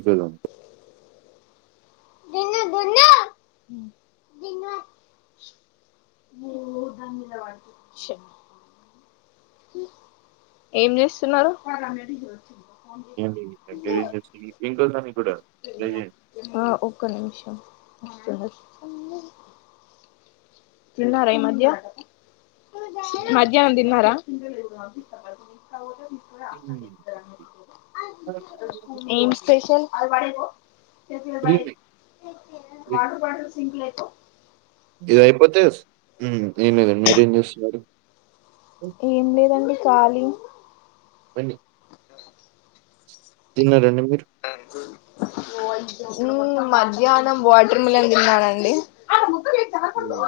ఇంకోదాన్ని [unintelligible] ఓ ధన్యవాద ఏం చేస్తున్నరు. చేయండి. మీరేం చేస్తుర్రు ఇంకోసారి కూడా ట్రై చేయండి ఆ ఒక్క నిమిషం. తిన్నారా ఈ మధ్య మధ్యాహ్నం తిన్నారా ఏం స్పెషల్ త్రీ ఉన్నాయి వాటర్ బటర్ సింక్ లెయి ఇదయిపోతే ఏం లేదండి మీరేం చేస్తున్నారు. ఏం లేదండి కాళి. పని తిన్నరండి. ఆ మధ్యాహ్నం వాటర్ మిలన్ తిన్నారండి [inaudible] ఉమ్.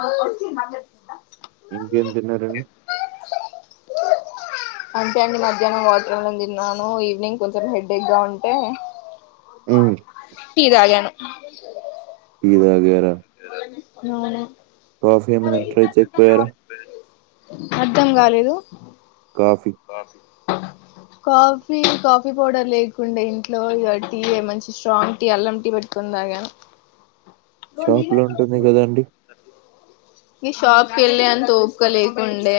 ఇంకేం తిన్నారండి [inaudible] అంతే అండి మధ్యాహ్నం వాటర తిన్నాను ఈవినింగ్ కొంచెం హెడ్ ఎక్ గా ఉంటే ఉ టీ తాగాను [unintelligible] మవును కాఫీ అమినట్యి చెక్పోయార అర్థం కాలేదు కాఫీ కాఫీ కాఫీ పౌడర్ లేకుండా ఇంట్లో ఇక టీ మంచి స్ట్రాంగ్ టీ అల్లం టీ పెట్టుకుంద తాగాను షాపు లో ఉంటుంది కదాండి ఈ షాప్ కే వెళ్ళి అంత ఓపిక లేకుండే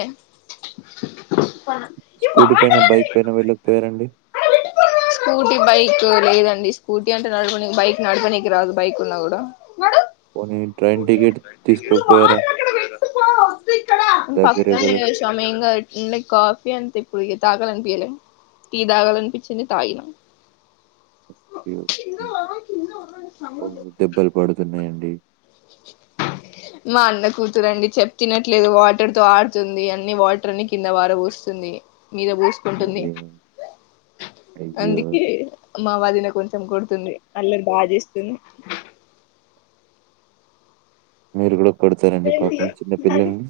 స్కూటీ పైన బైక్ పైన వెళ్ళకపోయారండి [inaudible] స్కూటీ బైక్ లేదండి స్కూటీ అంటే నడపు బైక్ నడపనీనికి రాదు బైక్ ఉన్నా కూడా పోని ట్రైన్ టికెట్ తీసుకోపోయారా పక్కనేా మయిై కాఫీ అంత కుడిగా తాకల అనిపించలే త తీ తాకల అనిపిించించ తాయిిన ఓ దెబ్బలు పడుతున్నాయండి మా అన్న కూతురండి చెప్ తినట్లేదు వాటర్ తో ఆడుతుంది అన్ని వాటర్ని కింద పరబోస్తుంది మీద పోూసుకుంటుంది అయ్యో! అయ్యో! అందుకే మా వాదిన కొంచెం కొడుతుంది అల్లరు బాగా చేస్తుంది మీరు కూడా కోడతారండి పాపం చిన్న పిల్లల్ని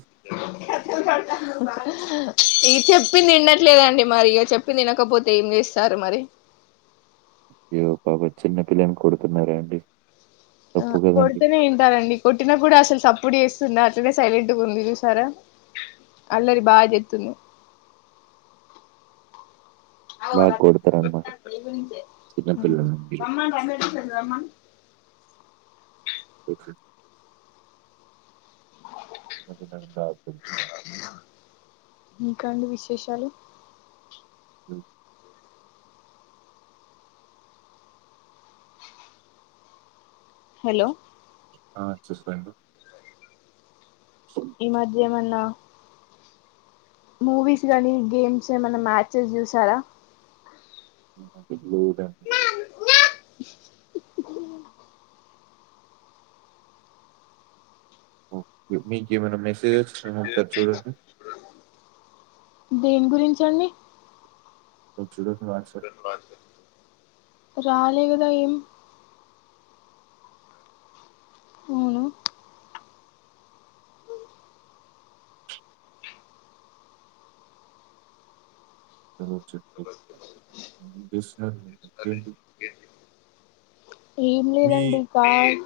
ఇ చెప్పింది విినట్లేదండి మరి ఇక చెప్పింది తినకపోతే ఏం చేస్తారు మరి [unintelligible] అయ్యో పాప చిన్నపినికి కొడుతున్నారండి ఆ కొడుతేనే ఇంటారండి కొట్టిన కూడా అసలు సపోర్ట్ చేస్త అట్లనే సైలెంట్ ఉంది సారా అల్లరి బా చేస్తుంది అద బాగా కొడతారనమాట పడి గుంచ చిన్న పిల్లల్ని మీరు. రమ్మన్ రండిస అమ్మన్ ఓ [inaudible] ఇంకా ఆండి విశేషాలు ఉ హలో ఆ చెప్పండి ఈ మధ్యమన్నా మూవీస్ గానీ గేమ్స్ ఏమైన్నా మ్యాచెస్ చూసారా లేదా [inaudible] ఓకే మీకు ఏమైనా మెసేజ్ వచ్చినా ఒకసారి చూడండి దేని గురించండి ఇచ్చేడే రాలేగదాఏం అవును చ చె [unintelligible] ఏం మీ లేదండి కార్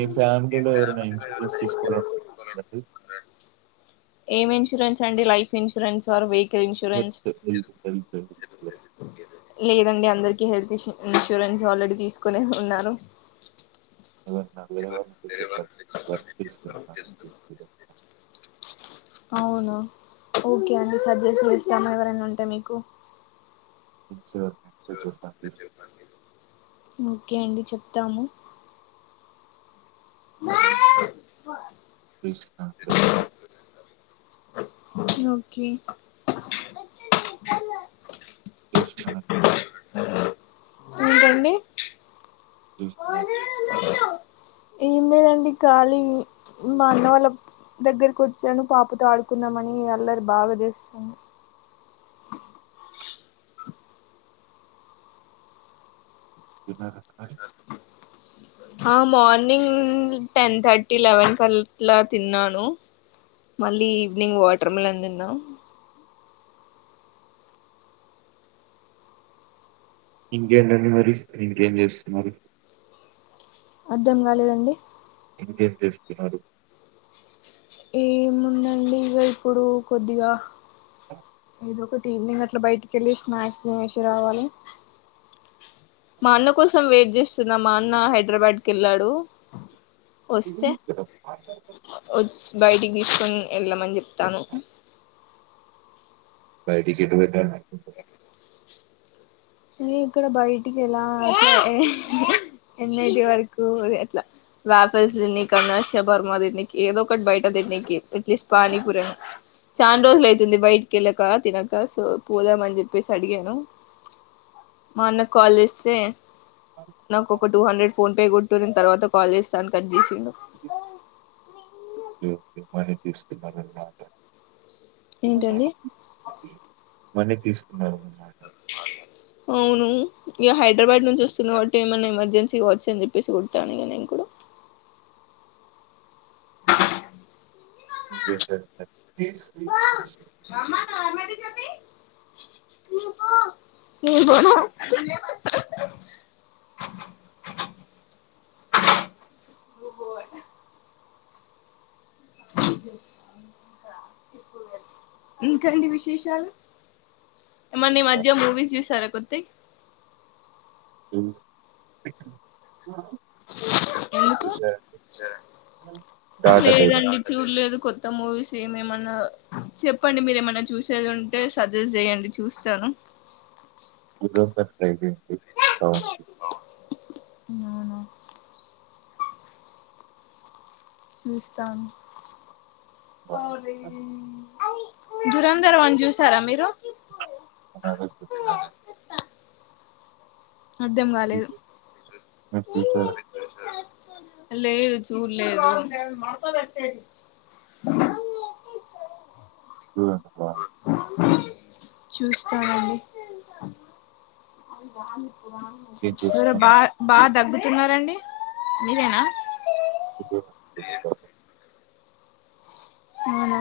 ఏ ఫ్యామ్ లీలో ఎవరైనా ఇన్సూరెన్స్ తీసుకోవండి ఏం ఇన్సూరెన్స్ అండి లైఫ్ ఇన్సూరెన్స్ ఆర్ వే [unintelligible] లేదండి అందరికి హెల్త్ ఇన్సూరెన్స్ ఆల్రెడీ తీసుకుొనే ఉన్నాను ఇవన్న [inaudible] వారు ఉంటే చెప్పండి వర్తిస్తున్నా [inaudible] అవున ఓకే అండి సర్జెస్ట్ చేస్తాను ఎవరైనా ఉంటె మీకు ఇచ్చ చ ఓకే అండి చెప్తాము [unintelligible] ఓకే తెస్తా ఏంటి అండి [unintelligible] ండి ఖాళీ మా అన్న వాళ్ళ దగ్గరకి వచ్చాను పాపతో ఆడుకున్నామని అల్లరి బా బాగా చేస్తుంది ఇమ [inaudible] ఆ మార్నింగ్ టెన్ థర్టీ లెవెన్ కళ్ళ తిన్నాను మళ్ళీ ఈవినింగ్ వాటర్మిలన్ తిన్న ఇంకేంటండి మరి ఇంకేం చేస్తున్నారు అర్ధం కాలేదండి ఇంకేం చేస్తున్నారు ఏముందండి ఇక ఇప్పుడు కొద్దిగా ఏదో ఒకటి ఈవినింగ్ అట్లా బయటికి వెళ్ళి స్నాక్స్ వేసి రావాలి మా అన్న కోసం వెయిట్ చేస్తున్న మా అన్న హైదరాబాద్కి వెళ్ళాడు ఒస్తే ఒస్తే బయటికి తీసుకొని వెళ్ళమని చెప్తాను బయటకి ఎటు వెళ్ళాలి అనుకుంటారు న ఇక్కడ బయటికి ఎలా అంటే ఎన్నటి వరకు త వ్యాపల్ తిన్నని అన్న షవర్మ తిన్నినికి ఏదో ఒకటి బయట తిన్నినికి ఎట్లీస్ట్ పనిపురి అన్న చానా రోజులుయితుంది బయటికి వెళ్ళక తినక సో పోదామని చెప్పేసి అడిగాను మా అన్నకి కాల్ చేస్తే నాకు ఒక టూ హండ్రెడ్ ఫోన్ పే కొట్టు నేను తర్వాత కాల్ చేస్తా అని కట్ చేసిండు జ మైన తీసుతి మారలున్నాట ఏంటండి మన్ని తీసుకున్నారు అవును ఇక హైదరాబాద్ నుంచి వస్తుంది కాబట్టి ఏమైన్నా ఎమర్జెన్సీగావచ్చ అని చెప్పేసి కుట్టాను ఇక నేను కూడా [unintelligible] నేను కూడా ఓహో ఇంకా అండి విశేషాలు ఏమన్న ఈ మధ్య మూవీస్ చూసారా కొత్తవి అ మీరు ఎందుకు చుసారా అండీ లేదండి చూడలేదు కొత్త మూవీస్ చూ ఎమ్ ఎమన్నా చెప్పండి మీరు ఏమన్నా చూసేది ఉంటే సజెస్ట్ చేయండి చూస్తాను. దురందర్ అయ్యిపొయింది బాగుంది నేనా చూస్తా ఆల్రెడీ బాగుంది దురందర్ వన్ చూసారా మీరు [unintelligible] అర్ధం కాలేదు మీరు చుసారా లేదు చూ లేదు [unintelligible] చూస్తాను అండీ ఏం మీరు చేస్తారు? బా బాగా దగ్గుతున్నారండి మీరేనా [unintelligible] అవునా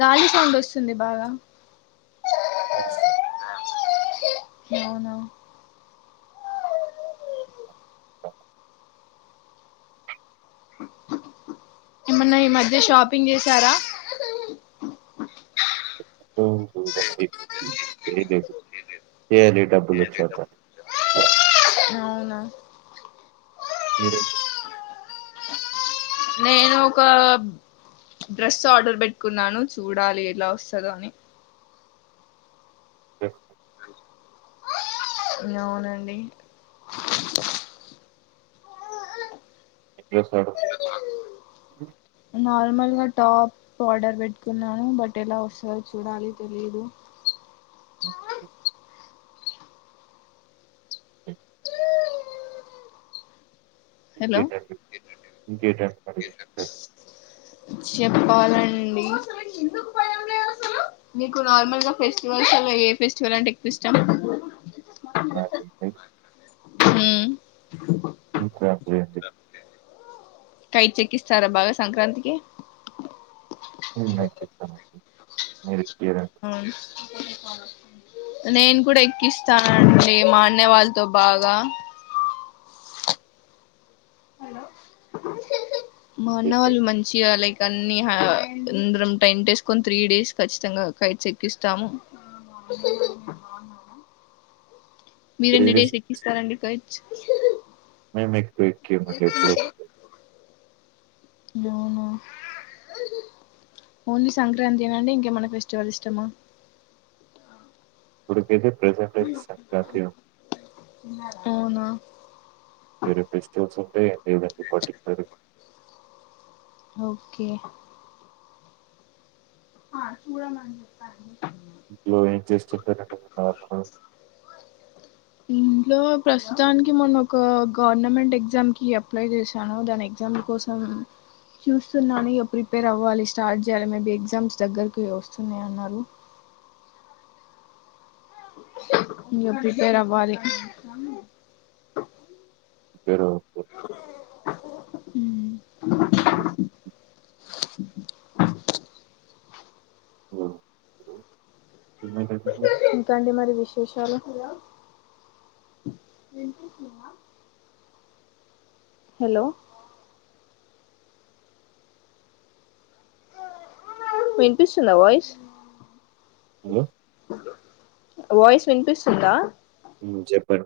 గాలి సౌండ్ వస్తుంది బాగా ప్లాజా అవునా ఏమన్నా ఈ మధ్య షాపింగ్ చేసారా ఎమ్ చేయలేదు అండీ చేయలేదు, చేయనికి డబ్బులు సరసాదు అవునా మీరు అండీ నేను ఒక డ్రెస్ ఆర్డర్ పెట్టుకున్నాను చూడాలి ఎలా వస్తదో అని డ్రెస్సా అవునండి ఎ డ్రెస్ ఆర్డర్ పెట్టుకున్నావు నార్మల్గా టాప్ ఆర్డర్ పెట్టుకున్నాను బట్ ఎలా వస్తదో చూడాలి తెలిదు ఓకే హలో నండి, మరి ఇంకేంటి అండి విషయాలు చెప్పాలండి మీకు నార్మల్ గా ఫెస్టివల్స్ లో ఏ ఫెస్టివల్ అంటే ఎక్కువ ఇష్టం నాకైతే హుమ్ సంక్రాంతి అండి కై చకిస్తారా బాగా సంక్రాంతికి నపిస్తాను అండీ మీరు ఎక్కారండి అవున్ నేను కూడా ఎక్కిస్తానండి మా అన్నయ్య వాళ్ళతో బాగా మా అన్న వాళ్ళు మంచి గా లైక్ కన్ని ఆహ్ అందరం టెంట్ వేస్ కొని త్రీ డేస్ కఖచ్చితంగా కైట్స్ ఎక్కిస్తాము. మీరెన్ని డేస్ కి ఎక్కిస్తారండి కైట్స్ మేం ఎక్కువ ఎక్కియం అండి, ఎప్పుడో ఒకసారి. అవునా ఓన్లీ సంక్రాంతి ఏనా అండి ఇంక మనకు ఫెస్టివల్ ఇష్టమా ఇప్పుడు వచ్చేసి ప్రజెంట్ టెన్స్ [unintelligible] అవునా వేరే ఫెస్టివల్స్ ఉంటాయి లేదండి పర్టికులర్ ఓకే హా చూడాలనిపిస్తుంది జో జస్ట్ ఇంట్లో ప్రస్తుతానికి మొన్న ఒక గవర్నమెంట్ ఎగ్జామ్ కి అప్లై చేశాను దాని ఎగ్జామ్ కోసం చూస్తున్నాను ఇగ ప్రిపేర్ అవ్వాలి స్టార్ట్ చేయాలి మేబి ఎగ్జామ్స్ దగ్గరికి వస్తూనే ఉన్నారు ఇంగా ప్రిపేర్ అవ్వాలి ప్రిపేర్ అవ్వుపో ఉమ్ హలో! ఇంకా అండి మరి విశేషాలు వినిపిస్తుందా హలో వినిపిస్తుందా వాయిస్ హలో వాయిస్ వినిపిస్తుందా చెప్పండి